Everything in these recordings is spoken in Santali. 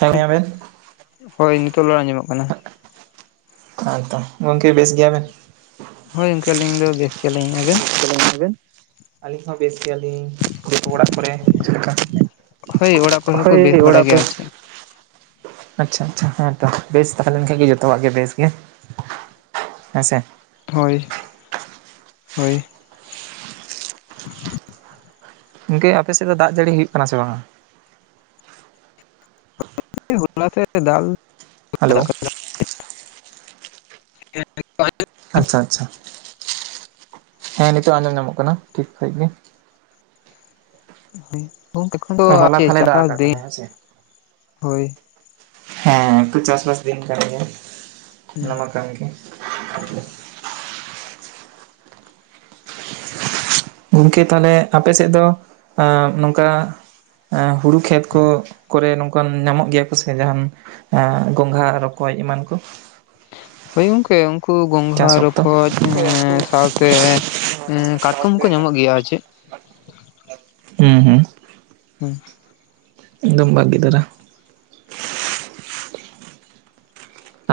ᱦᱮᱸᱭᱟᱵᱮᱱ ᱦᱳᱭ ᱱᱤᱛᱚᱜ ᱫᱚ ᱟᱸᱡᱚᱢᱚᱜ ᱠᱟᱱᱟ᱾ ᱦᱚᱭᱛᱚ ᱜᱚᱢᱠᱮ ᱵᱮᱥ ᱜᱮᱭᱟ ᱵᱮᱱ ᱦᱳᱭ ᱜᱚᱝᱠᱮ ᱟᱹᱞᱤᱧ ᱫᱚ ᱵᱮᱥ ᱞᱤᱧ ᱟᱵᱮᱱ ᱟᱹᱞᱤᱧ ᱦᱚᱸ ᱵᱮᱥ ᱜᱮᱭᱟᱞᱤᱧ ᱚᱲᱟᱜ ᱠᱚᱨᱮ ᱪᱮᱫ ᱞᱮᱠᱟ ᱦᱳᱭ ᱚᱲᱟᱜ ᱠᱚᱨᱮ ᱦᱚᱸᱠᱚ ᱵᱮᱥ ᱵᱟᱲᱟ ᱜᱮᱭᱟ ᱟᱨ ᱪᱮ ᱟᱪᱪᱷᱟ ᱟᱪᱪᱷᱟ ᱦᱮᱸᱛᱚ ᱵᱮᱥ ᱛᱟᱦᱮ ᱞᱮᱱ ᱠᱷᱟᱱ ᱜᱮ ᱡᱚᱛᱚᱣᱟᱜ ᱜᱮ ᱵᱮᱥ ᱜᱮ ᱦᱮᱸᱥᱮ ᱦᱳᱭ ᱦᱳᱭ ᱤᱝᱠᱮ ᱟᱯᱮ ᱥᱮᱫ ᱫᱚ ᱫᱟᱜ ᱡᱟᱹᱲᱤ ᱦᱩᱭᱩᱜ ᱠᱟᱱᱟ ᱥᱮ ᱵᱟᱝ-ᱟ ᱦᱚᱞᱟ ᱛᱮ ᱫᱟᱜ ᱠᱟᱫ ᱦᱮᱞᱳ ᱛᱟᱦᱮᱸᱱᱟ [unintelligible] ᱟᱪᱪᱷᱟ ᱟᱪᱪᱷᱟ ᱦᱮᱸ ᱱᱤᱛᱚᱜ ᱟᱸᱡᱚᱢ ᱧᱟᱢᱚᱜ ᱠᱟᱱᱟ ᱴᱷᱤᱠ ᱥᱟᱹᱦᱤᱡ ᱜᱮ ᱦᱩᱭ ᱛᱚᱠᱷᱚᱱ ᱫᱚ ᱦᱚᱞᱟ ᱛᱟᱦᱚᱞᱮ ᱪᱟᱥ ᱫᱟᱜ ᱵᱟᱥ ᱟᱠᱟᱫ ᱫᱤᱱ ᱛᱟᱦᱮᱱᱟᱭ ᱦᱮᱸ ᱥᱮ ᱦᱳᱭ ᱦᱮᱸ ᱮᱠᱴᱩ ᱪᱟᱥᱵᱟᱥ ᱫᱤᱱ ᱠᱟᱱ ᱜᱮᱭᱟ ᱦᱩᱸ ᱚᱱᱟᱢᱟ ᱠᱟᱱ ᱜᱮ ᱜᱚᱢᱠᱮ ᱛᱟᱦᱞᱮ ᱟᱯᱮ ᱥᱮᱫ ᱫᱚ ᱱᱚᱝᱠᱟ ᱦᱩᱲᱩ ᱠᱷᱮᱛ ᱠᱚ ᱠᱚᱨᱮ ᱱᱚᱝᱠᱟᱱ ᱧᱟᱢᱚᱜ ᱜᱮᱭᱟ ᱠᱚ ᱥᱮ ᱡᱟᱦᱟᱱ ᱟᱻ ᱜᱚᱝᱜᱷᱟ ᱨᱚᱠᱚᱡ ᱮᱢᱟᱱ ᱠᱚ ᱦᱳᱭ ᱜᱚᱝᱠᱮ ᱩᱱᱠᱩ ᱜᱚᱝᱜᱷᱟ ᱪᱟᱥ ᱚᱠᱛᱚ ᱨᱚᱠᱚᱡ ᱥᱟᱶᱛᱮ ᱠᱟᱴᱠᱚᱢ ᱦᱚᱸᱠᱚ ᱧᱟᱢᱚᱜ ᱜᱮᱭᱟ ᱟᱨ ᱪᱮᱫ ᱦᱩᱸ ᱦᱩᱸ ᱦᱩᱸ ᱮᱠᱫᱚᱢ ᱵᱷᱟᱹᱜᱮ ᱫᱟᱨᱟ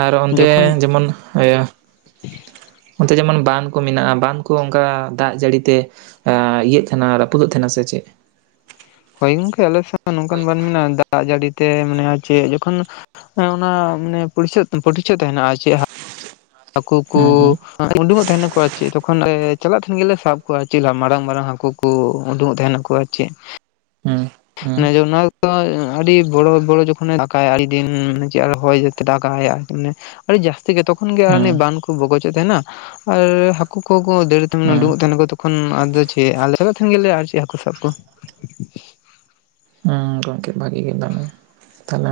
ᱟᱨ ᱚᱱᱛᱮ ᱡᱚᱠᱷᱚᱱ ᱡᱮᱢᱚᱱ ᱤᱭᱟᱹ ᱚᱱᱛᱮ ᱡᱮᱢᱚᱱ ᱵᱟᱸᱫ ᱠᱚ ᱢᱮᱱᱟᱜ-ᱟ ᱵᱟᱸᱫ ᱠᱚ ᱚᱱᱠᱟ ᱫᱟᱜ ᱡᱟᱹᱲᱤ ᱛᱮ ᱟᱻ ᱤᱭᱟᱹᱜ ᱠᱷᱟᱱᱟ ᱨᱟᱹᱯᱩᱫᱚᱜ ᱛᱟᱦᱮᱸᱱᱟ ᱥᱮ ᱪᱮᱫ ᱦᱳᱭ ᱜᱚᱝᱠᱮ ᱟᱞᱮ ᱥᱮ ᱱᱚᱝᱠᱟᱱ ᱵᱟᱝ ᱢᱮᱱᱟᱜ-ᱟ ᱫᱟᱜ ᱡᱟᱹᱲᱤᱛᱮ ᱢᱟᱱᱮ ᱪᱮᱫ ᱡᱚᱠᱷᱚᱱ ᱚᱱᱟ ᱢᱟᱱᱮ ᱯᱚᱨᱪ ᱯᱚᱨᱤᱪᱚᱭ ᱛᱟᱦᱮᱸᱱᱟ ᱪᱮᱫ ᱦᱟᱹᱠᱩ ᱠᱩ ᱦᱩᱸ ᱦᱩᱸ ᱩᱰᱩᱠᱚᱜ ᱛᱟᱦᱮᱸᱱᱟ ᱠᱚ ᱟᱨ ᱪᱮᱫ ᱛᱚᱠᱷᱚᱱ ᱪᱟᱞᱟᱜ ᱛᱟᱦᱮᱸᱱ ᱜᱮᱞᱮ ᱥᱟᱵ ᱠᱚᱣᱟ ᱟᱨ ᱪᱮᱫ ᱢᱟᱨᱟᱝ ᱢᱟᱨᱟᱝ ᱦᱟᱹᱠᱩ ᱠᱚ ᱩᱰᱩᱝᱚᱜ ᱛᱟᱦᱮᱸᱱᱟ ᱠᱚ ᱟᱨ ᱪᱮᱫ ᱦᱩᱸ ᱦᱩᱸ ᱚᱱᱟ ᱫᱚ ᱚᱱᱟ ᱟᱹᱰᱤ ᱵᱚᱲᱚ ᱵᱚᱲᱚ ᱡᱚᱠᱷᱚᱱᱮ ᱫᱟᱜᱠᱟᱭ ᱟᱹᱰᱤ ᱫᱤᱱ ᱪᱮ ᱟᱨ ᱦᱚᱭ ᱫᱟᱜ ᱟᱭ ᱟᱨᱤ ᱢᱟᱱᱮ ᱟᱹᱰᱤ ᱡᱟᱹᱥᱛᱤ ᱜᱮ ᱛᱚᱠᱷᱚᱱ ᱜᱮ ᱦᱩᱸ ᱵᱟᱱ ᱠᱚ ᱵᱚᱜᱚᱡᱮᱫ ᱛᱟᱦᱮᱸᱱᱟ ᱟᱨ ᱦᱟᱹᱠᱩ ᱠᱚ ᱫᱟᱹᱲ ᱦᱩᱸ ᱩᱰᱩᱠᱚᱜ ᱛᱟᱦᱮᱸᱱᱟ ᱠᱚ ᱛᱚᱠᱷᱚᱱ ᱟᱫᱚ ᱪᱮᱫ ᱟᱞᱮ ᱪᱟᱞᱟᱜ ᱛᱟᱦᱮᱸᱱ ᱜᱮᱭᱟᱞᱮ ᱟᱨ ᱪᱮᱫ ᱦᱟᱹᱠᱩ ᱥᱟᱵ ᱠᱚ ᱦᱩᱸ ᱜᱚᱝᱠᱮ ᱵᱷᱟᱜᱤ ᱜᱮ ᱫᱮ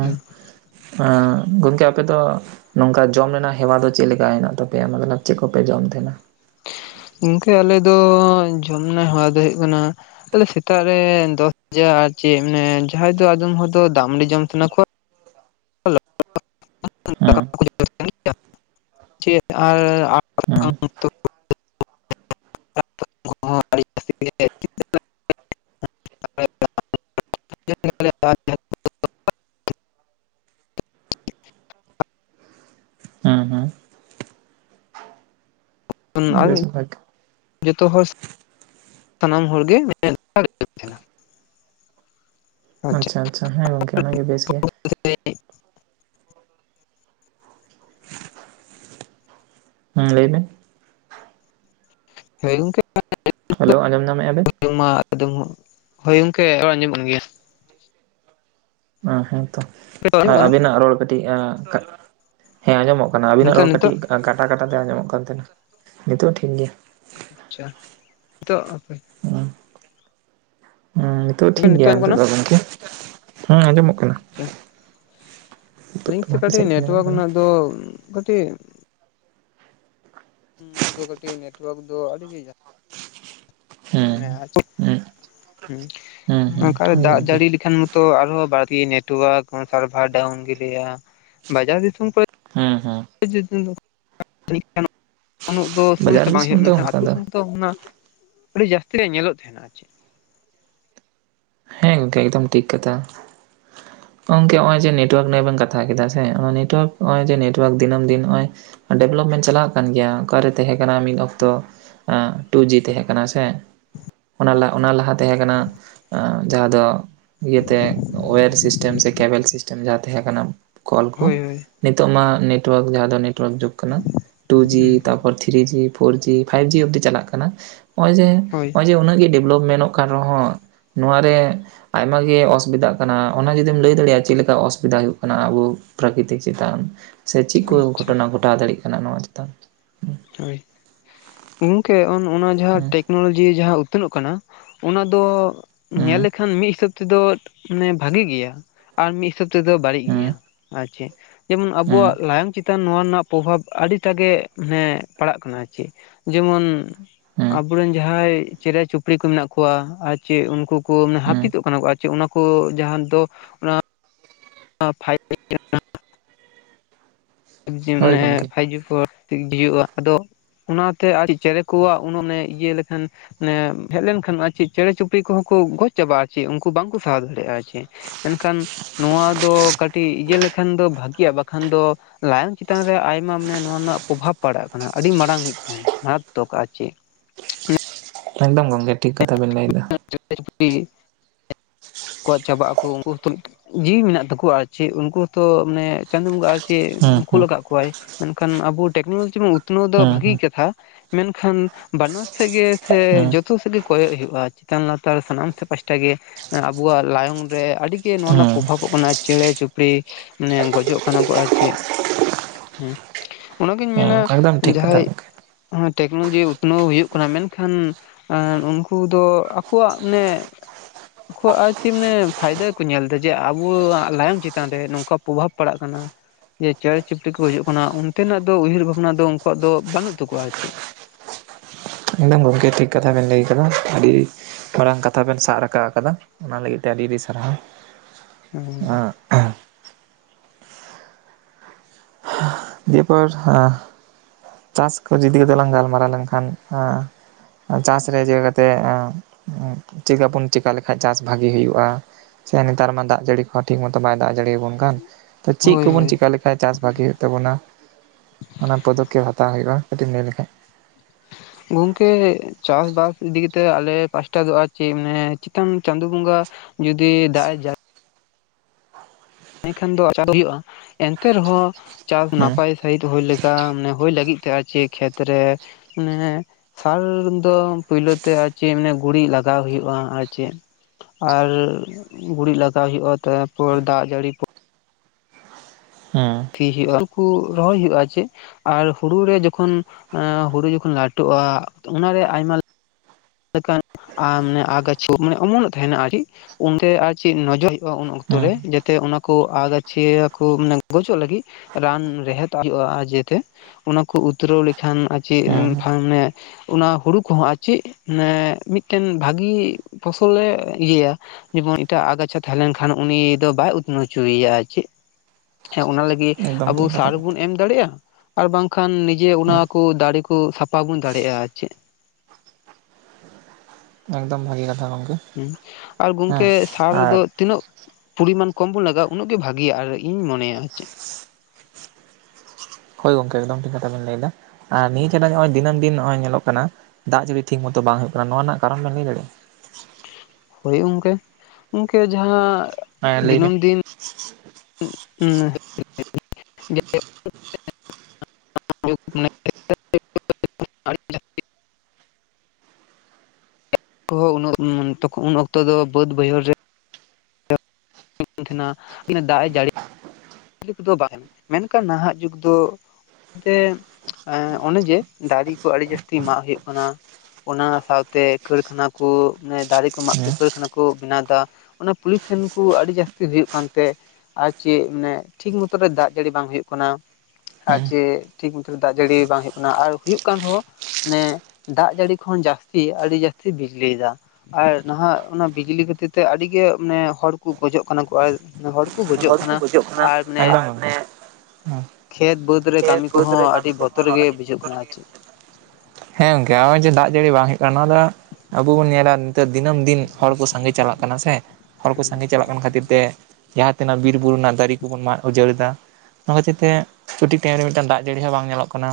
ᱦᱩᱸ ᱟᱻ ᱜᱚᱢᱠᱮ ᱟᱯᱮ ᱫᱚ ᱱᱚᱝᱠᱟ ᱡᱚᱢ ᱨᱮᱱᱟᱜ ᱦᱮᱣᱟ ᱫᱚ ᱪᱮᱫ ᱞᱮᱠᱟ ᱦᱮᱱᱟᱜ ᱛᱟᱯᱮᱭᱟ ᱢᱚᱛᱞᱚᱵ ᱪᱮᱫ ᱠᱚᱯᱮ ᱡᱚᱢ ᱛᱟᱦᱮᱸᱱᱟ ᱜᱚᱝᱠᱮ ᱟᱞᱮ ᱫᱚ ᱡᱚᱢ ᱨᱮᱱᱟᱜ ᱦᱮᱣᱟ ᱫᱚ ᱦᱩᱭᱩᱜ ᱠᱟᱱᱟ ᱟᱞᱮ ᱥᱮᱛᱟᱜ ᱨᱮ ᱫᱚ ᱡᱟᱨ ᱡᱮ ᱪᱮᱫ ᱡᱟᱦᱟᱸᱭ ᱫᱚ ᱟᱫᱚᱢ ᱦᱚᱲ ᱫᱚ ᱫᱟᱜ ᱢᱟᱹᱰᱤ ᱡᱚᱢ ᱛᱟᱦᱮᱸᱱ ᱠᱚ ᱦᱩᱸ [unintelligible] ᱪᱮᱫ ᱟᱨ ᱦᱩᱸ [unintelligible] [unintelligible] [unintelligible] ᱦᱩᱸ ᱦᱩᱸ ᱟᱨ ᱵᱮᱥ ᱢᱤᱫ ᱵᱷᱟᱜ ᱡᱚᱛᱚ ᱦᱚᱲ ᱥᱟᱱᱟᱢ ᱦᱚᱲᱜᱮ ᱢᱮᱱ [unintelligible] ᱱᱟ ᱟᱪᱪᱷᱟ ᱟᱪᱪᱷᱟ ᱦᱮᱸ ᱜᱚᱝᱠᱮ ᱚᱱᱟᱜᱮ ᱵᱮᱥ ᱜᱮᱭᱟ [unintelligible] ᱦᱮᱸ ᱞᱟᱹᱭ ᱢᱮ ᱦᱳᱭ ᱜᱚᱝᱠᱮ ᱦᱮᱞᱳ ᱟᱸᱡᱚᱢ ᱧᱟᱢᱮᱫ ᱟ ᱵᱮᱱ ᱢᱟ ᱟᱫᱚᱢ ᱦᱳᱭ ᱜᱚᱝᱠᱮ ᱨᱚᱲ ᱟᱸᱡᱚᱢᱚᱜ ᱠᱟᱱ ᱜᱮᱭᱟ ᱚ ᱦᱮᱸ ᱛᱚ ᱟᱨ ᱟᱸᱡᱚᱢᱚᱜ ᱠᱟᱱᱟ ᱟᱹᱵᱤᱱᱟᱜ ᱨᱚᱲ ᱠᱟᱹᱴᱤᱡ ᱦᱮᱸ ᱟᱸᱡᱚᱢᱚᱜ ᱠᱟᱱᱟ ᱟᱹᱵᱤᱱᱟᱜ ᱱᱤᱛᱚᱜ ᱨᱚᱲ ᱠᱟᱹᱴᱤᱡ ᱱᱤᱛᱚᱜ ᱠᱟᱴᱟ ᱠᱟᱴᱟ ᱛᱮ ᱟᱸᱡᱚᱢᱚᱜ ᱠᱟᱱ ᱛᱟᱦᱮᱸᱱᱟ ᱱᱤᱛᱚᱜ ᱴᱷᱤᱠ ᱜᱮᱭᱟ ᱟᱪᱪᱷᱟ ᱱᱤᱛᱚᱜ [inaudible] ᱦᱩᱸ [inaudible] ᱱᱤᱛᱚᱜ ᱜᱚᱝᱠᱮ ᱴᱷᱤᱠ ᱜᱮᱭᱟ ᱟᱸᱡᱚᱢᱚᱜ ᱱᱤᱛᱚᱜ ᱠᱟᱱᱟ ᱜᱚᱢᱠᱮ ᱦᱮᱸ ᱟᱸᱡᱚᱢᱚᱜ ᱠᱟᱱᱟ ᱱᱤᱛᱚᱜ ᱟᱞᱧ ᱫᱚ ᱥᱮᱫ ᱵᱷᱟᱜᱤ ᱠᱟᱹᱴᱤᱡ ᱥᱟᱺᱦᱤᱡ ᱟᱸᱡᱚᱢᱚᱜ ᱱᱮᱴᱚᱣᱟᱨᱠ ᱠᱟᱱᱟ ᱨᱮᱱᱟᱜ ᱫᱚ ᱠᱟᱹᱴᱤᱡ ᱫᱚ ᱠᱟᱹᱴᱤᱡ ᱱᱮᱴᱚᱣᱟᱨᱠ ᱫᱚ ᱟᱹᱰᱤ ᱜᱮ ᱡᱟᱞᱟ ᱦᱮᱸ [unintelligible] ᱟᱫᱚ ᱦᱮᱸ ᱦᱩᱸ ᱦᱮᱸ ᱦᱮᱸ ᱚᱱᱠᱟ ᱦᱳᱭ ᱫᱟᱜ ᱜᱚᱢᱠᱮ ᱡᱟᱹᱲᱤ ᱞᱮᱠᱷᱟᱱ ᱢᱟᱛᱚ ᱟᱨᱦᱚᱸ ᱵᱟᱹᱲᱛᱤ ᱱᱮᱴᱚᱣᱟᱨᱠ ᱥᱟᱨᱵᱷᱟᱨ ᱰᱟᱣᱩᱱ ᱜᱮᱞᱟᱹᱭᱟ ᱵᱟᱡᱟᱨ ᱫᱤᱥᱚᱢ ᱠᱚᱨᱮ ᱦᱮᱸ ᱦᱮᱸ ᱩᱱᱟᱹᱜ ᱫᱚ ᱵᱟᱡᱟᱨ ᱥᱚᱢᱚᱥᱥᱟ ᱵᱟᱝ ᱫᱤᱥᱚᱢ ᱦᱩᱭᱩᱜᱼᱟ ᱫᱚ ᱢᱮᱱ ᱠᱷᱟᱱ ᱚᱱᱠᱟ ᱟᱛᱩ ᱥᱮᱱ ᱫᱚ ᱥᱚᱢᱚᱥᱥᱟ ᱛᱚ ᱚᱱᱟ ᱟᱹᱰᱤ ᱡᱟᱹᱥᱛᱤ ᱨᱮᱭᱟᱜ ᱧᱮᱞᱚᱜ ᱛᱟᱦᱮᱸᱱᱟ ᱟᱨ ᱪᱮᱫ ᱦᱮᱸ ᱜᱚᱝᱠᱮ ᱮᱠᱫᱚᱢ ᱴᱷᱤᱠ ᱠᱟᱛᱷᱟ ᱜᱚᱝᱠᱮ ᱱᱚᱜ ᱚᱭ ᱡᱮ ᱱᱮᱴᱚᱣᱟᱨᱠ ᱱᱤᱭᱟᱹ ᱵᱮᱱ ᱠᱟᱛᱷᱟ ᱠᱮᱫᱟ ᱥᱮ ᱱᱮᱴᱚᱣᱟᱨᱠ ᱱᱚᱜᱼᱚᱭ ᱡᱮ ᱱᱮᱴᱚᱣᱟᱨᱠ ᱫᱤᱱᱟᱹᱢ ᱫᱤᱱ ᱱᱚᱜᱼᱚᱭ ᱰᱮᱵᱷᱞᱚᱯᱢᱮᱱᱴ ᱪᱟᱞᱟᱜ ᱠᱟᱱ ᱜᱮᱭᱟ ᱚᱠᱟᱨᱮ ᱛᱟᱦᱮᱸ ᱠᱟᱱᱟ ᱢᱤᱫ ᱚᱠᱛᱚ ᱴᱩ ᱡᱤ ᱛᱟᱦᱮᱸ ᱠᱟᱱᱟ ᱥᱮ ᱚᱱᱟ ᱚᱱᱟ ᱞᱟᱦᱟ ᱛᱟᱦᱮᱸ ᱠᱟᱱᱟ ᱡᱟᱦᱟᱸ ᱫᱚ ᱤᱭᱟᱹᱛᱮ ᱳᱭᱮᱨ ᱥᱤᱥᱴᱮᱢ ᱥᱮ ᱠᱮᱵᱮᱞ ᱥᱤᱥᱴᱮᱢ ᱡᱟᱦᱟᱸ ᱛᱟᱦᱮᱸ ᱠᱟᱱᱟ ᱠᱚᱞ ᱠᱚ ᱦᱳᱭ ᱦᱳᱭ ᱱᱤᱛᱚᱜ ᱢᱟ ᱱᱮᱴᱚᱣᱟᱨᱠ ᱡᱟᱦᱟᱸ ᱫᱚ ᱱᱮᱴᱚᱣᱟᱨᱠ ᱡᱩᱜᱽ ᱠᱟᱱᱟ ᱴᱩ ᱡᱤ ᱦᱩᱸ ᱛᱟᱯᱚᱨ ᱯᱚᱨ ᱛᱷᱨᱤ ᱡᱤ ᱯᱷᱳᱨ ᱡᱤ ᱯᱷᱟᱭᱤᱵᱷ ᱡᱤ ᱚᱵᱫᱤ ᱪᱟᱞᱟᱜ ᱠᱟᱱᱟ ᱱᱚᱜ ᱚᱭ ᱡᱮ ᱦᱳᱭ ᱱᱚᱜᱼᱚᱭ ᱡᱮ ᱩᱱᱟᱹᱜ ᱜᱮ ᱰᱮᱵᱷᱞᱚᱯᱢᱱᱚᱜ ᱠᱟᱱ ᱨᱮᱦᱚᱸ ᱱᱚᱣᱟ ᱨᱮ ᱟᱭᱢᱟ ᱜᱮ ᱚᱥᱩᱵᱤᱫᱟᱜ ᱠᱟᱱᱟ ᱚᱱᱟ ᱡᱩᱫᱤᱢ ᱞᱟᱹᱭ ᱫᱟᱲᱮᱭᱟᱜᱼᱟ ᱪᱮᱫ ᱞᱮᱠᱟ ᱚᱥᱩᱵᱤᱫᱟ ᱦᱩᱭᱩᱜ ᱠᱟᱱᱟ ᱟᱵᱚ ᱯᱨᱟᱠᱨᱤᱛᱤᱠ ᱪᱮᱛᱟᱱ ᱥᱮ ᱪᱮᱫ ᱠᱚ ᱟᱪᱪᱷᱟ ᱜᱷᱚᱴᱱᱟ ᱜᱷᱚᱴᱟᱣ ᱫᱟᱲᱮᱭᱟᱜ ᱠᱟᱱᱟ ᱱᱚᱣᱟ ᱪᱮᱛᱟᱱ ᱦᱳᱭ ᱜᱚᱝᱠᱮ ᱚᱱ-ᱚᱱᱟ ᱡᱟᱦᱟᱸ ᱦᱩᱸ ᱴᱮᱠᱱᱳᱞᱚᱡᱤ ᱡᱟᱦᱟᱸ ᱩᱛᱱᱟᱹᱜ ᱠᱟᱱᱟ ᱚᱱᱟ ᱫᱚ ᱧᱮᱞ ᱦᱩᱸ ᱞᱮᱠᱷᱟᱱ ᱢᱤᱫ ᱦᱤᱥᱟᱹᱵ ᱛᱮᱫᱚ ᱢᱟᱱᱮ ᱵᱷᱟᱹᱜᱮ ᱜᱮᱭᱟ ᱟᱨ ᱢᱤᱫ ᱦᱤᱥᱟᱹᱵ ᱛᱮᱫᱚ ᱵᱟᱹᱲᱤᱡ ᱜᱮᱭᱟ ᱦᱩᱸ ᱟᱨ ᱪᱮᱫ ᱡᱮᱢᱚᱱ ᱦᱩᱸ ᱦᱩᱸ ᱟᱵᱚᱣᱟᱜ ᱞᱟᱭᱚᱝ ᱪᱮᱛᱟᱱ ᱱᱚᱣᱟ ᱨᱮᱱᱟᱜ ᱯᱨᱚᱵᱷᱟᱵᱽ ᱟᱹᱰᱤᱴᱟᱜ ᱜᱮ ᱢᱟᱱᱮ ᱯᱟᱲᱟᱜ ᱠᱟᱱᱟ ᱟᱨ ᱪᱮ ᱡᱮᱢᱚᱱ ᱦᱩᱸ ᱟᱵᱚᱨᱮᱱ ᱡᱟᱦᱟᱸᱭ ᱪᱮᱬᱮ ᱪᱩᱯᱲᱤ ᱠᱚ ᱢᱮᱱᱟᱜ ᱠᱚᱣᱟ ᱟᱨ ᱪᱮᱫ ᱩᱱᱠᱩ ᱠᱚ ᱢᱟᱱᱮ ᱦᱩᱸ ᱦᱟᱹᱯᱤᱫᱚᱜ ᱠᱟᱱᱟ ᱠᱚ ᱟᱨ ᱪᱮ ᱚᱱᱟ ᱠᱚ ᱡᱟᱦᱟᱸ ᱫᱚ ᱚᱱᱟ ᱯᱷᱟᱭᱤᱯ ᱡᱤ [unintelligible] ᱡᱮ ᱦᱳᱭ ᱢᱟᱱᱮ ᱜᱚᱝᱠᱮ ᱯᱷᱟᱭᱤᱵᱷ ᱡᱤ ᱯᱚᱨ ᱦᱩᱭᱩᱜᱼᱟ ᱟᱫᱚ ᱚᱱᱟ ᱛᱮ ᱟᱹᱰᱤ ᱪᱮᱬᱮ ᱠᱚᱣᱟᱜ ᱩᱱᱟᱹᱜ ᱮᱢ ᱤᱭᱟᱹ ᱞᱮᱠᱷᱟᱱ ᱦᱮᱡ ᱞᱮᱱᱠᱷᱟᱱ ᱟᱨ ᱪᱮᱫ ᱪᱮᱬᱮ ᱪᱩᱯᱲᱤ ᱠᱚᱦᱚᱸ ᱠᱚ ᱜᱚᱡ ᱪᱟᱵᱟᱜᱼᱟ ᱪᱮ ᱩᱱᱠᱩ ᱵᱟᱝᱠᱚ ᱥᱟᱦᱟᱣ ᱫᱟᱲᱮᱭᱟᱜᱼᱟ ᱟᱨ ᱪᱮ ᱮᱱᱠᱷᱟᱱ ᱱᱚᱣᱟ ᱫᱚ ᱠᱟᱹᱴᱤᱡ ᱤᱭᱟᱹ ᱞᱮᱠᱷᱟᱱ ᱫᱚ ᱵᱷᱟᱹᱜᱤᱜᱼᱟ ᱵᱟᱠᱷᱟᱱ ᱫᱚ ᱞᱟᱭᱚᱝ ᱪᱮᱛᱟᱱ ᱨᱮ ᱟᱭᱢᱟ ᱢᱟᱱᱮ ᱱᱚᱣᱟ ᱨᱮᱱᱟᱜ ᱯᱨᱚᱵᱷᱟᱵᱽ ᱯᱟᱲᱟᱜ ᱠᱟᱱᱟ ᱟᱹᱰᱤ ᱢᱟᱨᱟᱝ ᱢᱤᱫᱴᱮᱱ ᱢᱟᱨᱟᱛᱛᱚᱠ ᱟᱨ ᱪᱮᱫ ᱮᱠᱫᱚᱢ ᱜᱚᱢᱠᱮ ᱴᱤᱠ ᱠᱟᱛᱷᱟ ᱵᱤᱱ ᱞᱟᱹᱭ ᱮᱫᱟ [inaudible] ᱜᱚᱡ ᱪᱟᱵᱟᱜ ᱟᱠᱚ ᱩᱱᱠᱩ ᱦᱚᱸ ᱛᱚ ᱡᱤᱣᱤ ᱢᱮᱱᱟᱜ ᱛᱟᱠᱚᱣᱟ ᱟᱨ ᱪᱮ ᱩᱱᱠᱩ ᱦᱚᱸ ᱛᱚ ᱢᱟᱱᱮ ᱪᱟᱸᱫᱚ ᱵᱚᱸᱜᱟ ᱟᱨ ᱪᱮ ᱦᱩᱸ ᱠᱩᱞ ᱦᱩᱸ ᱠᱟᱜ ᱠᱚᱣᱟᱭ ᱢᱮᱱᱠᱷᱟᱱ ᱟᱵᱚ ᱴᱮᱠᱱᱳᱞᱚᱡᱤ ᱵᱚᱱ ᱩᱛᱱᱟᱹᱣ ᱫᱚ ᱦᱩᱸ ᱵᱷᱟᱜᱤ ᱠᱟᱛᱷᱟ ᱢᱮᱱᱠᱷᱟᱱ ᱵᱟᱱᱟᱨ ᱥᱮᱫ ᱜᱮ ᱥᱮ ᱦᱩᱸ ᱡᱚᱛᱚ ᱥᱮᱫ ᱜᱮ ᱠᱚᱭᱚᱜ ᱦᱳᱭᱳᱜᱼᱟ ᱪᱮᱛᱟᱱ ᱞᱟᱛᱟᱨ ᱥᱟᱱᱟᱢ ᱯᱟᱥᱴᱟ ᱜᱮ ᱟᱵᱚᱣᱟᱜ ᱞᱟᱭᱚᱝ ᱨᱮ ᱟᱹᱰᱤ ᱜᱮ ᱱᱚᱣᱟ ᱨᱮᱱᱟᱜ ᱦᱩᱸ ᱦᱩᱸ ᱯᱨᱚᱵᱷᱟᱵᱽᱚᱜ ᱠᱟᱱᱟ ᱪᱮᱬᱮ ᱪᱩᱯᱲᱤ ᱢᱟᱱᱮ ᱜᱚᱡᱚᱜ ᱠᱟᱱᱟ ᱠᱚ ᱟᱨ ᱪᱮᱫ [unintelligible] ᱦᱮᱸ ᱚᱱᱟᱜᱤᱧ ᱦᱩᱸ ᱢᱮᱱᱟ ᱮᱠᱫᱚᱢ ᱴᱷᱤᱠ ᱠᱟᱛᱷᱟ ᱡᱟᱦᱟᱸᱭ ᱜᱚᱝᱠᱮ ᱴᱮᱠᱱᱳᱞᱚᱡᱤ ᱩᱛᱱᱟᱹᱣ ᱦᱳᱭᱩᱜ ᱠᱟᱱᱟ ᱢᱮᱱᱠᱷᱟᱱ ᱟᱨ ᱩᱱᱠᱩ ᱫᱚ ᱟᱠᱚᱣᱟᱜ ᱢᱟᱱᱮ ᱟᱨ ᱪᱮᱫ ᱢᱟᱱᱮ ᱯᱷᱟᱭᱫᱟ ᱜᱮᱠᱚ ᱧᱮᱞ ᱫᱟ ᱡᱮ ᱟᱵᱚᱣᱟᱜ ᱞᱟᱭᱚᱝ ᱪᱮᱛᱟᱱᱨᱮ ᱱᱚᱝᱠᱟ ᱯᱚᱵᱷᱟᱵᱽ ᱯᱟᱲᱟᱜ ᱠᱟᱱᱟ ᱡᱮ ᱪᱮᱬᱮ ᱪᱤᱯᱲᱤ ᱠᱚ ᱜᱩᱡᱩᱜ ᱠᱟᱱᱟ ᱚᱱᱛᱮᱱᱟᱜ ᱫᱚ ᱩᱭᱦᱟᱹᱨ ᱵᱷᱟᱵᱽᱱᱟ ᱫᱚ ᱩᱱᱠᱩᱣᱟᱜ ᱫᱚ ᱵᱟᱹᱱᱩᱜ ᱛᱟᱠᱚᱣᱟ ᱟᱨ ᱪᱮᱫ ᱮᱠᱫᱚᱢ ᱜᱚᱝᱠᱮ ᱴᱷᱤᱠ ᱠᱟᱛᱷᱟ ᱵᱮᱱ ᱞᱟᱹᱭ ᱠᱟᱫᱟ ᱟᱹᱰᱤ ᱢᱟᱨᱟᱝ ᱠᱟᱛᱷᱟ ᱵᱮᱱ ᱥᱟᱵ ᱨᱟᱠᱟᱵ ᱟᱠᱟᱫᱟ ᱚᱱᱟ ᱞᱟᱹᱜᱤᱫ ᱛᱮ ᱟᱹᱰᱤ ᱟᱹᱰᱤ ᱥᱟᱨᱦᱟᱣ [unintelligible] ᱫᱤᱭᱟᱹᱯᱚᱨ [unintelligible] ᱪᱟᱥ ᱠᱚ ᱤᱫᱤ ᱠᱟᱛᱮ ᱞᱟᱝ ᱜᱟᱞᱢᱟᱨᱟᱣ ᱞᱮᱱᱠᱷᱟᱱ ᱟᱨ ᱪᱟᱥᱨᱮ ᱪᱤᱠᱟᱹ ᱠᱟᱛᱮ ᱪᱤᱠᱟᱵᱩᱱ ᱪᱤᱠᱟ ᱞᱮᱠᱷᱟᱱ ᱪᱟᱥ ᱵᱷᱟᱜᱤ ᱦᱩᱭᱩᱜᱼᱟ ᱥᱮ ᱱᱮᱛᱟᱨ ᱢᱟ ᱫᱟᱜ ᱡᱟᱹᱲᱤ ᱠᱚᱦᱚᱸ ᱴᱷᱤᱠ ᱢᱚᱛᱚ ᱵᱟᱭ ᱫᱟᱜ ᱡᱟᱹᱲᱤᱭᱟ ᱟᱵᱚᱱ ᱠᱟᱱ ᱪᱤᱫ ᱦᱳᱭ ᱠᱚᱵᱚᱱ ᱦᱳᱭ ᱪᱤᱠᱟ ᱞᱮᱠᱷᱟᱡ ᱪᱟᱥ ᱵᱷᱟᱜᱤ ᱦᱩᱭᱩᱜᱼᱟ ᱛᱟᱵᱚᱱᱟ [unintelligible] ᱚᱱᱟ ᱯᱚᱫᱚᱠᱷᱮᱯ ᱦᱟᱛᱟᱣ ᱦᱳᱭᱳᱜᱼᱟ ᱠᱟᱹᱴᱤᱡ ᱮᱢ ᱞᱟᱹᱭ ᱞᱮᱠᱷᱟᱱ ᱜᱚᱝᱠᱮ ᱪᱟᱥᱵᱟᱥ ᱤᱫᱤᱠᱟ ᱠᱟᱛᱮ ᱟᱞᱮ ᱯᱟᱥᱴᱟ ᱫᱚ ᱟᱨ ᱪᱮᱫ ᱪᱮᱛᱟᱱ ᱪᱟᱸᱫᱚ ᱵᱚᱸᱜᱟ ᱡᱩᱫᱤ ᱫᱟᱜ ᱮ ᱡᱟᱹᱲᱤ ᱠᱷᱟᱱ ᱫᱚ ᱟᱥᱟ ᱦᱩᱭᱩᱜ-ᱟ ᱮᱱᱛᱮ ᱨᱮᱦᱚᱸ ᱪᱟᱥ ᱦᱩᱸ ᱱᱟᱯᱟᱭ ᱥᱟᱦᱤᱡ ᱦᱳᱭ ᱞᱮᱠᱟ ᱢᱟᱱᱮ ᱦᱳᱭ ᱞᱟᱹᱜᱤᱫ ᱛᱮ ᱟᱨ ᱪᱮ ᱠᱷᱮᱛᱨᱮ ᱢᱟᱱᱮ ᱥᱟᱨ ᱫᱚ ᱯᱳᱭᱞᱳ ᱛᱮ ᱟᱨ ᱪᱮᱫ ᱜᱩᱨᱤᱡ ᱞᱟᱜᱟᱣ ᱦᱩᱭᱩᱜᱼᱟ ᱟᱨ ᱪᱮᱫ ᱟᱨ ᱜᱩᱨᱤᱡ ᱞᱟᱜᱟᱣ ᱦᱩᱭᱩᱜᱼᱟ ᱛᱟᱯᱚᱨ ᱫᱟᱜ ᱡᱟᱹᱲᱤ ᱦᱮᱸ ᱥᱤ ᱦᱳᱭᱳᱜᱼᱟ ᱩᱛᱩ ᱠᱚ ᱨᱚᱦᱚᱭ ᱦᱩᱭᱳᱜᱼᱟ ᱪᱮᱫ ᱟᱨ ᱦᱩᱲᱩᱨᱮ ᱡᱚᱠᱷᱚᱱ ᱦᱩᱲᱩ ᱡᱚᱠᱷᱚᱱ ᱞᱟᱹᱴᱩᱜᱼᱟ ᱚᱱᱟᱨᱮ ᱟᱭᱢᱟ ᱞᱮᱠᱟᱱ [unintelligible] ᱟᱜᱟᱪᱷᱤ ᱢᱟᱱᱮ ᱚᱢᱚᱱᱚᱜ ᱛᱟᱦᱮᱱᱟ ᱟᱨᱠᱤ ᱚᱱᱛᱮ ᱟᱨ ᱪᱮᱫ ᱱᱚᱡᱚᱨ ᱦᱳᱭᱳᱜᱼᱟ ᱩᱱ ᱚᱠᱛᱚ ᱦᱮᱸ ᱨᱮ ᱡᱟᱛᱮ ᱚᱱᱟ ᱠᱚ ᱟᱜᱟᱪᱷᱤ ᱠᱚ ᱜᱚᱡᱚᱜ ᱞᱟᱹᱜᱤᱫ ᱨᱟᱱ ᱨᱮᱦᱮᱫ ᱦᱩᱭᱩᱜᱼᱟ ᱡᱟᱛᱮ ᱚᱱᱟ ᱠᱚ ᱩᱛᱨᱟᱹᱣ ᱞᱮᱠᱷᱟᱱ ᱟᱨ ᱪᱮᱫ ᱦᱮᱸ ᱦᱮᱸ ᱚᱱᱟ ᱦᱩᱲᱩ ᱠᱚᱦᱚᱸ ᱟᱨ ᱪᱮᱫ ᱢᱟᱱᱮ ᱢᱤᱫᱴᱮᱱ ᱵᱷᱟᱜᱤ ᱯᱷᱚᱥᱚᱞᱮ ᱤᱭᱟᱹᱭᱼᱟ ᱡᱮᱢᱚᱱ ᱮᱴᱟᱜ ᱟᱜᱟᱪᱷᱟ ᱛᱟᱦᱮᱸ ᱞᱮᱱᱠᱷᱟᱱ ᱩᱱᱤ ᱫᱚ ᱵᱟᱭ ᱩᱛᱱᱟᱹᱣ ᱦᱚᱪᱚᱭᱮᱭᱟ ᱟᱨ ᱪᱮᱫ, ᱦᱮ ᱚᱱᱟ ᱞᱟᱹᱜᱤᱫ ᱜᱮ ᱮᱠᱫᱚᱢ ᱟᱵᱚ ᱴᱷᱤᱠ ᱠᱟᱛᱷᱟ ᱥᱟᱨ ᱵᱚᱱ ᱜᱚᱢᱠᱮ ᱮᱢ ᱫᱟᱲᱮᱭᱟᱜᱼᱟ ᱟᱨ ᱵᱟᱝᱠᱷᱟᱱ ᱱᱤᱡᱮ ᱚᱱᱟ ᱦᱮᱸ ᱠᱚ ᱫᱟᱨᱮ ᱠᱚ ᱥᱟᱯᱷᱟ ᱵᱚᱱ ᱫᱟᱲᱮᱭᱟᱜᱼᱟ ᱟᱨ ᱪᱮᱫ ᱮᱠᱫᱚᱢ ᱵᱷᱟᱜᱮ ᱠᱟᱛᱷᱟ ᱜᱚᱢᱠᱮ ᱦᱮᱸ ᱟᱨ ᱦᱮᱸ ᱜᱚᱢᱠᱮ ᱥᱟᱨ ᱟᱨ ᱨᱮᱫᱚ ᱛᱤᱱᱟᱹᱜ ᱯᱚᱨᱤᱢᱟᱱ ᱠᱚᱢ ᱵᱚᱱ ᱞᱟᱜᱟᱣᱼᱟ ᱩᱱᱟᱹᱜ ᱜᱮ ᱵᱷᱟᱜᱤᱭᱟ ᱟᱨ ᱤᱧ ᱢᱚᱱᱮᱭᱟ ᱪᱮ ᱦᱳᱭ ᱜᱚᱝᱠᱮ ᱮᱠᱫᱚᱢ ᱴᱷᱤᱠ ᱠᱟᱛᱷᱟ ᱵᱮᱱ ᱞᱟᱹᱭ ᱮᱫᱟ ᱟᱨ ᱱᱤᱭᱟᱹ ᱪᱟᱸᱫᱳ ᱱᱚᱜᱼᱚᱭ ᱫᱤᱱᱟᱹᱢ ᱫᱤᱱ ᱱᱚᱜᱚᱭ ᱧᱮᱞᱚᱜ ᱠᱟᱱᱟ ᱫᱟᱜ ᱡᱟᱹᱲᱤ ᱴᱷᱤᱠ ᱢᱚᱛᱚ ᱵᱟᱝ ᱦᱩᱭᱩᱜ ᱠᱟᱱᱟ ᱱᱚᱣᱟ ᱨᱮᱱᱟᱜ ᱠᱟᱨᱚᱱ ᱵᱮᱱ ᱞᱟᱹᱭ ᱫᱟᱲᱮᱭᱟᱜᱼᱟ ᱦᱳᱭ [unintelligible] ᱜᱚᱢᱠᱮ ᱡᱟᱦᱟᱸ ᱦᱮᱸ ᱞᱟᱹᱭ ᱵᱮᱱ ᱫᱤᱱᱟᱹᱢ ᱫᱤᱱ [unintelligible] [unintelligible] ᱩᱱ ᱚᱠᱛᱚ ᱫᱚ ᱵᱟᱹᱫᱽ ᱵᱟᱹᱭᱦᱟᱹᱲ ᱨᱮ [unintelligible] ᱛᱤᱱᱟᱹᱜ ᱫᱟᱜ ᱮ ᱡᱟᱹᱲᱤ [unintelligible] ᱫᱚ ᱵᱟᱝ ᱢᱮᱱᱠᱷᱟᱱ ᱱᱟᱦᱟᱜ ᱡᱩᱜᱽ ᱫᱚ ᱛᱮ [unintelligible] ᱚᱱᱮ ᱡᱮ ᱫᱟᱨᱮ ᱠᱚ ᱟᱹᱰᱤ ᱡᱟᱹᱥᱛᱤ ᱢᱟᱜ ᱦᱩᱭᱩᱜ ᱠᱟᱱᱟ ᱚᱱᱟ ᱥᱟᱶᱛᱮ ᱠᱟᱹᱨᱠᱷᱟᱱᱟ ᱠᱚ ᱢᱟᱱᱮ ᱫᱟᱨᱮ ᱠᱚ ᱢᱟᱜ ᱦᱮᱸ ᱠᱟᱛᱮᱜ ᱠᱟᱹᱨᱠᱷᱟᱱᱟ ᱠᱚ ᱵᱮᱱᱟᱣ ᱮᱫᱟ ᱚᱱᱟ ᱯᱩᱞᱤᱥᱮᱱ ᱠᱚ ᱟᱹᱰᱤ ᱡᱟᱹᱥᱛᱤ ᱦᱳᱭᱳᱜ ᱠᱟᱱᱛᱮ ᱟᱨ ᱪᱮᱫ ᱢᱟᱱᱮ ᱴᱷᱤᱠ ᱢᱚᱛᱚ ᱨᱮ ᱫᱟᱜ ᱡᱟᱹᱲᱤ ᱵᱟᱝ ᱦᱩᱭᱩᱜ ᱠᱟᱱᱟ ᱟᱨ ᱦᱮᱸ ᱡᱮ ᱴᱷᱤᱠ ᱢᱚᱛᱚ ᱫᱟᱜ ᱡᱟᱹᱲᱤ ᱵᱟᱝ ᱦᱳᱭᱳᱜ ᱠᱟᱱᱟ ᱟᱨ ᱦᱳᱭᱳᱜ ᱠᱟᱱ ᱨᱮᱦᱚᱸ ᱢᱟᱱᱮ ᱫᱟᱜ ᱡᱟᱹᱲᱤ ᱠᱷᱚᱱ ᱡᱟᱹᱥᱛᱤ ᱟᱹᱰᱤ ᱡᱟᱹᱥᱛᱤ ᱵᱤᱡᱽᱞᱤᱭᱮᱫᱟ ᱟᱨ ᱱᱟᱦᱟᱜ ᱚᱱᱟ ᱵᱤᱡᱽᱞᱤ ᱠᱷᱟᱹᱛᱤᱨ ᱛᱮ ᱟᱹᱰᱤᱜᱮ ᱢᱟᱱᱮ ᱦᱚᱲᱠᱚ ᱜᱚᱡᱚᱜ ᱠᱟᱱᱟ ᱠᱚ ᱟᱨ ᱦᱚᱲ ᱠᱚ ᱜᱚᱡᱚᱜ ᱠᱟᱱᱟ ᱟᱨ ᱢᱟᱱᱮ ᱮᱠᱫᱚᱢ ᱜᱚᱢᱠᱮ ᱠᱷᱮᱛ ᱵᱟᱹᱫᱽ ᱨᱮ ᱠᱟᱹᱢᱤ ᱠᱚᱦᱚᱸ ᱟᱹᱰᱤ ᱵᱚᱛᱚᱨ ᱜᱮ ᱵᱩᱡᱷᱟᱹᱜ ᱠᱟᱱᱟ ᱟᱨ ᱪᱮᱫ ᱦᱮᱸ ᱜᱚᱝᱠᱮ ᱱᱚᱜᱼᱚᱭ ᱡᱮ ᱫᱟᱜ ᱡᱟᱹᱲᱤ ᱵᱟᱝ ᱦᱩᱭᱩᱜ ᱠᱟᱱᱟ ᱱᱚᱣᱟ ᱫᱚ ᱟᱵᱚ ᱵᱚᱱ ᱧᱮᱞᱟ ᱱᱤᱛᱚᱜ ᱫᱤᱱᱟᱹᱢ ᱫᱤᱱ ᱦᱚᱲ ᱠᱚ ᱥᱟᱸᱜᱮ ᱪᱟᱞᱟᱜ ᱠᱟᱱᱟ ᱥᱮ ᱦᱚᱲ ᱠᱚ ᱦᱩᱸ ᱥᱟᱸᱜᱮ ᱪᱟᱞᱟᱜ ᱠᱟᱱ ᱠᱷᱟᱹᱛᱤᱨ ᱛᱮ ᱡᱟᱦᱟᱸ ᱛᱮᱱᱟᱜ ᱵᱤᱨᱵᱩᱨᱩ ᱨᱮᱱᱟᱜ ᱫᱟᱨᱮ ᱠᱚᱵᱚᱱ ᱢᱟᱜ ᱩᱡᱟᱹᱲ ᱮᱫᱟ ᱚᱱᱟ ᱠᱷᱟᱹᱛᱤᱨ ᱛᱮ ᱥᱚᱴᱷᱤᱠ ᱴᱟᱭᱤᱢ ᱨᱮ ᱢᱤᱫᱴᱟᱝ ᱫᱟᱜ ᱡᱟᱹᱲᱤ ᱦᱚᱸ ᱵᱟᱝ ᱧᱮᱞᱚᱜ ᱠᱟᱱᱟ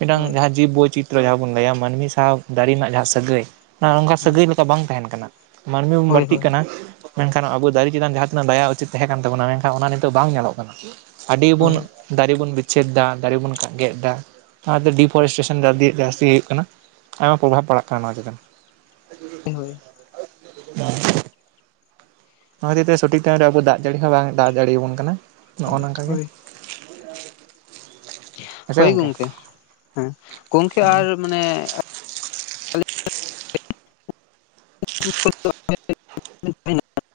ᱢᱤᱫᱴᱟᱝ ᱦᱳᱭ ᱡᱟᱦᱟᱸ ᱡᱤᱵ ᱵᱳᱭᱪᱤᱛᱨᱚ [unintelligible] ᱡᱟᱦᱟᱸ ᱵᱚᱱ ᱞᱟᱹᱭᱟ ᱢᱟᱹᱱᱢᱤ ᱥᱟᱶ ᱫᱟᱨᱮ ᱨᱮᱱᱟᱜ ᱡᱟᱦᱟᱸ ᱥᱟᱹᱜᱟᱹᱭ, ᱦᱮᱸ ᱱᱚᱝᱠᱟ ᱦᱩᱸ ᱥᱟᱹᱜᱟᱹᱭ ᱞᱮᱠᱟ ᱵᱟᱝ ᱛᱟᱦᱮᱱ ᱠᱟᱱᱟ ᱢᱟᱹᱱᱢᱤ ᱵᱚᱱ ᱦᱳᱭ ᱵᱟᱹᱲᱛᱤᱜ ᱦᱳᱭ ᱠᱟᱱᱟ ᱢᱮᱱᱠᱷᱟᱱ ᱟᱵᱚ ᱫᱟᱨᱮ ᱪᱮᱛᱟᱱ ᱡᱟᱦᱟᱸ ᱛᱤᱱᱟᱹᱜ ᱫᱟᱭᱟ ᱩᱪᱤᱛ ᱛᱟᱦᱮᱸ ᱠᱟᱱ ᱛᱟᱵᱚᱱᱟ ᱢᱮᱱᱠᱷᱟᱱ ᱚᱱᱟ ᱱᱤᱛᱚᱜ ᱵᱟᱝ ᱧᱮᱞᱚᱜ ᱠᱟᱱᱟ ᱟᱹᱰᱤ ᱵᱚᱱ ᱦᱳᱭ ᱫᱟᱨᱮ ᱵᱚᱱ ᱵᱤᱪᱷᱮᱫ ᱫᱟ ᱫᱟᱨᱮ ᱵᱚᱱ ᱜᱮᱫ ᱮᱫᱟ ᱚᱱᱟᱛᱮ ᱰᱤᱯᱷᱚᱨᱮᱥ ᱴᱮᱥᱚᱱᱤᱭ ᱡᱟᱹᱥᱛᱤᱳᱭ ᱠᱟᱱᱟ ᱟᱭᱢᱟ ᱯᱨᱚᱵᱷᱟᱵᱽ ᱯᱟᱲᱟᱜ ᱠᱟᱱᱟ ᱱᱚᱣᱟ ᱪᱮᱛᱟᱱ ᱦᱳᱭ ᱦᱳᱭ [inaudible] ᱱᱚᱣᱟ ᱠᱷᱚᱛᱤᱨ ᱛᱮ ᱥᱚᱴᱷᱤᱠ ᱴᱟᱭᱤᱢ ᱨᱮ ᱟᱵᱚ ᱫᱟᱜ ᱡᱟᱹᱲᱤ ᱦᱚᱸ ᱵᱟᱝ ᱫᱟᱜ ᱡᱟᱲᱮ ᱟᱵᱚᱱ ᱠᱟᱱᱟ ᱱᱚᱜᱼᱚ ᱱᱚᱝᱠᱟ ᱜᱮ [unintelligible] ᱦᱳᱭ ᱦᱳᱭ ᱜᱚᱝᱠᱮ ᱦᱮᱸ ᱜᱚᱢᱠᱮ ᱟᱨ ᱢᱟᱱᱮ [inaudible]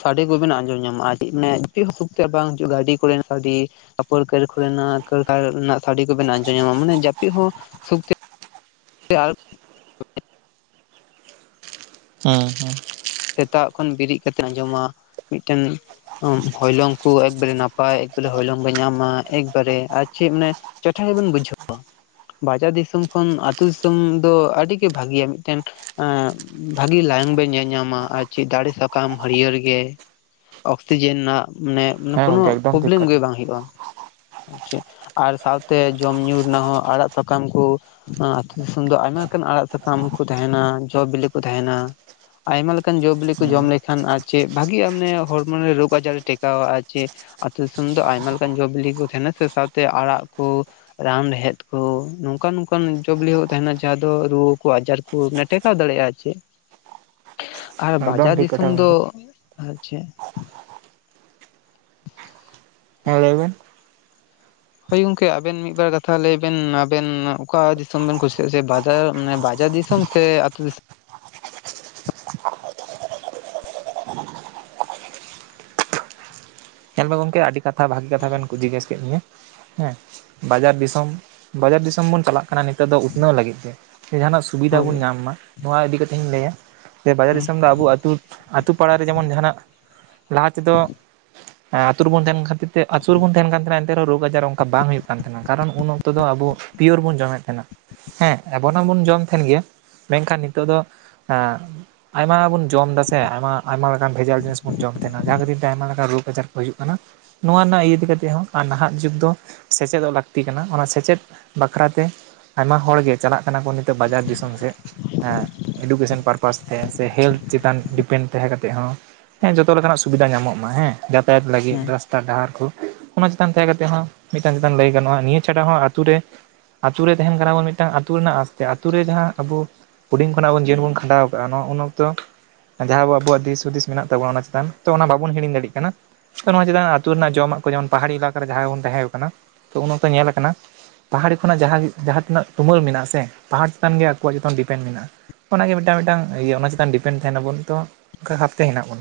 ᱥᱟᱰᱮ ᱠᱚᱵᱮᱱ ᱟᱸᱡᱚᱢ ᱧᱟᱢᱚᱜᱼᱟ ᱪᱮᱫ ᱢᱟᱱᱮ ᱪᱮᱫ ᱦᱟᱹᱥᱩᱠᱛᱮ ᱵᱟᱝ ᱦᱤᱡᱩᱜᱼᱟ ᱜᱟᱹᱰᱤ ᱠᱚᱨᱮᱱ ᱥᱟᱰᱮ ᱛᱟᱨᱯᱚᱨ ᱠᱟᱹᱨᱠᱷ ᱨᱮᱱᱟᱜ ᱠᱟᱹᱨᱠᱷ ᱨᱮᱱᱟᱜ ᱥᱟᱟᱹᱲᱤ ᱠᱚᱵᱮᱱ ᱟᱸᱡᱚᱢ ᱧᱟᱢᱟ ᱢᱟᱱᱮ ᱡᱟᱹᱯᱤᱫ ᱦᱚᱸ ᱥᱩᱠ ᱭᱟᱨ [unintelligible] ᱦᱮᱸ ᱦᱮᱸ ᱥᱮᱛᱟᱜ ᱠᱷᱚᱱ ᱵᱮᱨᱤᱫ ᱠᱟᱛᱮᱫ ᱟᱸᱡᱚᱢᱟ ᱢᱤᱫᱴᱮᱱ ᱦᱚᱭᱞᱚᱝ ᱠᱚ ᱮᱠᱵᱟᱨᱮ ᱱᱟᱯᱟᱭ ᱮᱠᱵᱟᱨᱮ ᱦᱚᱭᱞᱚᱝ ᱵᱮᱱ ᱧᱟᱢᱟ ᱮᱠᱵᱟᱨᱮ ᱟᱨ ᱪᱮᱫ ᱢᱟᱱᱮ ᱪᱮᱴᱷᱟ ᱜᱮᱵᱚᱱ ᱵᱩᱡᱷᱟᱹᱣᱟ ᱵᱟᱡᱟᱨ ᱫᱤᱥᱚᱢ ᱠᱷᱚᱱ ᱟᱹᱛᱩᱳ ᱫᱤᱥᱚᱢ ᱫᱚ ᱟᱹᱰᱤᱜᱤ ᱵᱷᱟᱹᱜᱤᱭᱟ ᱢᱤᱫᱴᱮᱱ ᱵᱷᱟᱹᱜᱤ ᱞᱟᱭᱚᱝ ᱵᱮᱱ ᱧᱮᱞᱧᱟᱢᱟ ᱟᱨ ᱪᱮᱫ ᱫᱟᱨᱮ ᱥᱟᱠᱟᱢ ᱦᱟᱹᱨᱭᱟᱹᱲ ᱜᱮ ᱚᱠᱥᱤᱡᱮᱱ ᱨᱮᱱᱟᱜ ᱢᱟᱱᱮ ᱦᱮᱸ ᱠᱳᱱᱳ ᱜᱚᱝᱠᱮ ᱮᱠᱫᱚᱢ ᱴᱷᱤᱠ ᱯᱨᱚᱵᱞᱮᱢ ᱜᱮ ᱠᱟᱛᱷᱟ ᱵᱟᱝ ᱦᱳᱭᱳᱼᱟ ᱪᱮ ᱟᱨ ᱥᱟᱶᱛᱮ ᱡᱚᱢ ᱧᱩ ᱨᱮᱱᱟᱜ ᱦᱚᱸ ᱟᱲᱟᱜ ᱥᱟᱠᱟᱢ ᱠᱩ ᱟ ᱟᱹᱛᱩ ᱫᱤᱥᱚᱢ ᱫᱚ ᱟᱭᱢᱟ ᱞᱮᱠᱟᱱ ᱟᱲᱟᱜ ᱥᱟᱠᱟᱢ ᱠᱚ ᱛᱟᱦᱮᱱᱟ ᱡᱚ ᱵᱤᱞᱤ ᱠᱚ ᱛᱟᱦᱮᱱᱟ ᱟᱭᱢᱟ ᱞᱮᱠ ᱠᱟᱱ ᱡᱚ ᱵᱤᱞᱤ ᱠᱚ ᱡᱚᱢ ᱦᱮᱸ ᱞᱮᱠᱷᱟᱱ ᱟᱨ ᱪᱮᱫ ᱵᱷᱟᱜᱤ ᱢᱟᱱᱮ ᱦᱚᱲᱢᱚ ᱨᱮ ᱨᱳᱜᱽ ᱟᱡᱟᱨᱮ ᱴᱮᱠᱟᱣᱟ ᱟᱨ ᱪᱮᱫ ᱟᱹᱛᱩᱳ ᱫᱤᱥᱚᱢ ᱫᱚ ᱟᱭᱢᱟ ᱞᱮᱠᱟᱱ ᱡᱚ ᱵᱤᱞᱤ ᱠᱚ ᱛᱟᱦᱮᱱᱟ ᱥᱮ ᱥᱟᱶᱛᱮ ᱟᱲᱟᱜ ᱠᱚ ᱨᱟᱱ ᱨᱮᱦᱮᱫ ᱠᱚ ᱱᱚᱝᱠᱟᱱ ᱱᱚᱝᱠᱟᱱ ᱡᱚᱵᱞᱤ ᱦᱚ ᱛᱟᱦᱮᱱᱟ ᱡᱟᱦᱟᱸ ᱫᱚ ᱨᱩᱣᱟᱹ ᱠᱚ ᱟᱡᱟᱨ [unintelligible] ᱴᱮᱠᱟᱣ ᱫᱟᱲᱮᱭᱟᱜᱼᱟ ᱟᱨ ᱪᱮᱫ [inaudible] ᱟᱨ ᱵᱟᱡᱟᱨ ᱴᱷᱤᱠ ᱫᱤᱥᱚᱢ ᱠᱟᱛᱷᱟ ᱫᱚ ᱜᱚᱝᱠᱮ ᱟᱨ ᱪᱮᱫ ᱦᱮᱸ ᱞᱟᱹᱭ ᱵᱮᱱ ᱦᱳᱭ ᱜᱚᱝᱠᱮ ᱟᱵᱮᱱ ᱢᱤᱫ ᱵᱟᱨ ᱠᱟᱛᱷᱟ ᱞᱟᱹᱭ ᱵᱮᱱ ᱟᱵᱮᱱ ᱚᱠᱟ ᱫᱤᱥᱚᱢ ᱵᱮᱱ ᱠᱩᱥᱤᱭᱟᱜᱼᱟ ᱥᱮ ᱵᱟᱡᱟᱨ ᱢᱟᱱᱮ ᱵᱟᱡᱟᱨ ᱫᱤᱥᱚᱢ? ᱥᱮ ᱟᱹᱛᱩ ᱫᱤᱥᱚᱢ? ᱛᱚᱵᱮ ᱜᱚᱢᱠᱮ ᱟᱹᱰᱤ ᱠᱟᱛᱷᱟ ᱵᱷᱟᱹᱜᱤ ᱠᱟᱛᱷᱟᱱ ᱠᱩᱡᱤ ᱡᱚᱥ ᱠᱮᱫᱤᱧᱭᱟ ᱦᱮᱸ ᱵᱟᱡᱟᱨ ᱫᱤᱥᱚᱢ ᱵᱟᱡᱟᱨ ᱫᱤᱥᱚᱢ ᱵᱚᱱ ᱪᱟᱞᱟᱜ ᱠᱟᱱᱟ ᱱᱤᱛᱚᱜ ᱫᱚ ᱩᱛᱱᱟᱹᱣ ᱞᱟᱹᱜᱤᱫ ᱛᱮ ᱡᱟᱦᱟᱱᱟᱜ ᱥᱩᱵᱤᱫᱷᱟ ᱦᱳᱭ ᱵᱚᱱ ᱧᱟᱢ ᱢᱟ ᱱᱚᱣᱟ ᱤᱫᱤ ᱠᱟᱛᱮ ᱤᱧ ᱞᱟᱹᱭᱟ ᱥᱮ ᱵᱟᱡᱟᱨ ᱦᱮᱸ ᱫᱤᱥᱚᱢ ᱫᱚ ᱟᱵᱚ ᱟᱛᱳ ᱟᱛᱳ ᱯᱟᱲᱟ ᱨᱮ ᱡᱮᱢᱚᱱ ᱡᱟᱦᱟᱱᱟᱜ ᱞᱟᱦᱟ ᱛᱮᱫᱚ ᱦᱮᱸ ᱟᱛᱩ ᱨᱮᱵᱩᱱ ᱛᱟᱦᱮᱱ ᱠᱷᱟᱹᱛᱤᱨ ᱛᱮ ᱟᱹᱪᱩ ᱨᱮᱵᱚᱱ ᱛᱟᱦᱮᱱ ᱠᱟᱱ ᱛᱟᱦᱮᱱᱟ ᱮᱱᱛᱮ ᱨᱮᱦᱚᱸ ᱨᱳᱜᱽ ᱟᱡᱟᱨ ᱚᱱᱠᱟ ᱵᱟᱝ ᱦᱩᱭᱩᱜ ᱠᱟᱱ ᱛᱟᱦᱮᱱᱟ ᱠᱟᱨᱚᱱ ᱩᱱ ᱚᱠᱛᱚ ᱫᱚ ᱟᱵᱚᱼᱼ ᱯᱤᱭᱳᱨ ᱵᱚᱱ ᱡᱚᱢᱮᱫ ᱛᱟᱦᱮᱱᱟ᱾ ᱦᱮᱸ ᱮᱵᱚ ᱚᱱᱟ ᱵᱚᱱ ᱡᱚᱢ ᱛᱟᱦᱮᱱ ᱜᱮᱭᱟ ᱢᱮᱱᱠᱷᱟᱱ ᱱᱤᱛᱚᱜ ᱫᱚ ᱮᱸ ᱟᱭᱢᱟ ᱵᱚᱱ ᱡᱚᱢ ᱫᱟᱥᱮ ᱟᱭᱢᱟ ᱟᱭᱢᱟ ᱞᱮᱠᱟᱱ ᱵᱷᱮᱡᱟᱞ ᱡᱤᱱᱤᱥ ᱵᱚᱱ ᱡᱚᱢ ᱛᱟᱦᱮᱱᱟ ᱡᱟᱦᱟᱸ ᱠᱷᱟᱹᱛᱤᱨ ᱛᱮ ᱟᱭᱢᱟ ᱞᱮᱠᱟᱱ ᱨᱳᱜᱽ ᱟᱡᱟᱨ ᱦᱩᱭᱩᱜ ᱠᱟᱱᱟ, ᱱᱚᱣᱟ ᱨᱮᱱᱟᱜ ᱤᱭᱟᱹᱤᱫᱤ ᱠᱟᱛᱮ ᱦᱚᱸ ᱟᱨ ᱱᱟᱦᱟᱜ ᱡᱩᱜᱽ ᱫᱚ ᱥᱮᱪᱮᱫᱚᱜ ᱞᱟᱹᱠᱛᱤ ᱠᱟᱱᱟ ᱚᱱᱟ ᱥᱮᱪᱮᱫ ᱵᱟᱠᱷᱨᱟ ᱛᱮ ᱟᱭᱢᱟ ᱦᱚᱲᱜᱮ᱾ ᱪᱟᱞᱟᱜ ᱠᱟᱱᱟ ᱠᱚ ᱱᱤᱛᱚᱜ ᱵᱟᱡᱟᱨ ᱫᱤᱥᱚᱢ ᱥᱮᱫ ᱦᱮᱸ ᱮᱰᱩᱠᱮᱥᱚᱱ ᱯᱟᱨᱯᱟᱥ᱾ ᱥᱮ ᱦᱮᱞᱛᱷ ᱪᱮᱛᱟᱱ ᱰᱤᱯᱮᱱᱰ ᱛᱟᱦᱮᱸ ᱠᱟᱛᱮ ᱦᱚᱸ ᱦᱮᱸ ᱡᱚᱛᱚ ᱞᱮᱠᱟᱱᱟᱜ ᱥᱩᱵᱤᱫᱟ ᱧᱟᱢᱚᱜ ᱢᱟ ᱦᱮᱸ [inaudible] ᱮᱫ ᱞᱟᱹᱜᱤᱫ ᱦᱮᱸ ᱫᱚ᱾ ᱰᱟᱦᱟᱨ ᱠᱚ ᱚᱱᱟ ᱪᱮᱛᱟᱱ ᱛᱟᱦᱮᱸ ᱠᱟᱛᱮᱫ ᱦᱚᱸ ᱢᱤᱫᱴᱟᱱ ᱪᱮᱛᱟᱱ ᱞᱟᱹᱭ ᱜᱟᱱᱚᱜᱼᱟ ᱱᱤᱭᱟᱹ ᱪᱷᱟᱰᱟ ᱦᱚᱸ ᱟᱛᱳ ᱨᱮ ᱟᱛᱳ ᱨᱮ ᱛᱟᱦᱮᱱ ᱠᱟᱱᱟ ᱵᱚᱱ ᱢᱤᱫᱴᱟᱝ ᱟᱹᱛᱩ ᱨᱮᱱᱟᱜ ᱟᱥᱸᱛᱮ ᱟᱛᱳ ᱨᱮ ᱡᱟᱦᱟᱸ ᱟᱵᱚ ᱦᱩᱰᱤᱧ ᱠᱷᱚᱱᱟᱜ ᱟᱵᱚᱱ ᱡᱤᱭᱚᱱ ᱵᱚᱱ ᱠᱷᱟᱸᱰᱟᱣ ᱠᱟᱜᱼᱟ ᱱᱚᱣᱟ ᱩᱱ ᱚᱠᱛᱚ ᱡᱟᱦᱟᱸᱵᱚ ᱟᱵᱚᱣᱟᱜ ᱫᱤᱥ ᱦᱩᱫᱤᱥ ᱢᱮᱱᱟᱜ ᱛᱟᱵᱚᱱᱟ ᱚᱱᱟ ᱪᱮᱛᱟᱱ ᱛᱚ ᱚᱱᱟ ᱵᱟᱵᱚᱱ ᱦᱤᱲᱤᱧ ᱫᱟᱲᱮᱜ ᱠᱟᱱᱟ᱾ ᱱᱚᱣᱟ ᱪᱮᱫᱟᱜ ᱟᱹᱛᱩ ᱨᱮᱱᱟᱜ ᱡᱚᱢᱟᱜ ᱠᱚ ᱡᱮᱢᱚᱱ ᱯᱟᱦᱟᱲᱤ ᱮᱞᱟᱠᱟ ᱨᱮ ᱡᱟᱦᱟᱸᱭ ᱵᱚᱱ ᱛᱟᱦᱮᱸᱣ ᱠᱟᱱᱟ ᱛᱚ ᱩᱱ ᱚᱠᱛᱚ ᱧᱮᱞ ᱟᱠᱟᱱᱟ᱾ ᱯᱟᱦᱟᱲᱤ ᱠᱷᱚᱱᱟᱜ ᱡᱟᱦᱟᱸᱜᱮ ᱡᱟᱦᱟᱸ ᱛᱤᱱᱟᱹᱜ ᱛᱩᱢᱟᱹᱞ ᱢᱮᱱᱟᱜᱼᱟ ᱥᱮ, ᱯᱟᱦᱟᱲ ᱪᱮᱛᱟᱱ ᱜᱮ ᱟᱠᱚᱣᱟᱜ ᱡᱚᱛᱚᱱ ᱰᱤᱯᱮᱱᱰ ᱢᱮᱱᱟᱜᱼᱟ᱾ ᱚᱱᱟᱜᱮ ᱢᱤᱫᱴᱟᱝ ᱢᱤᱫᱴᱟᱝ ᱤᱭᱟᱹ ᱚᱱᱟ ᱪᱮᱛᱟᱱ ᱰᱤᱯᱮᱱᱰ ᱛᱟᱦᱮᱱᱟᱵᱚᱱ ᱛᱚ ᱚᱠᱟ ᱦᱟᱯᱛᱮ ᱦᱮᱱᱟᱜ ᱵᱚᱱᱟ?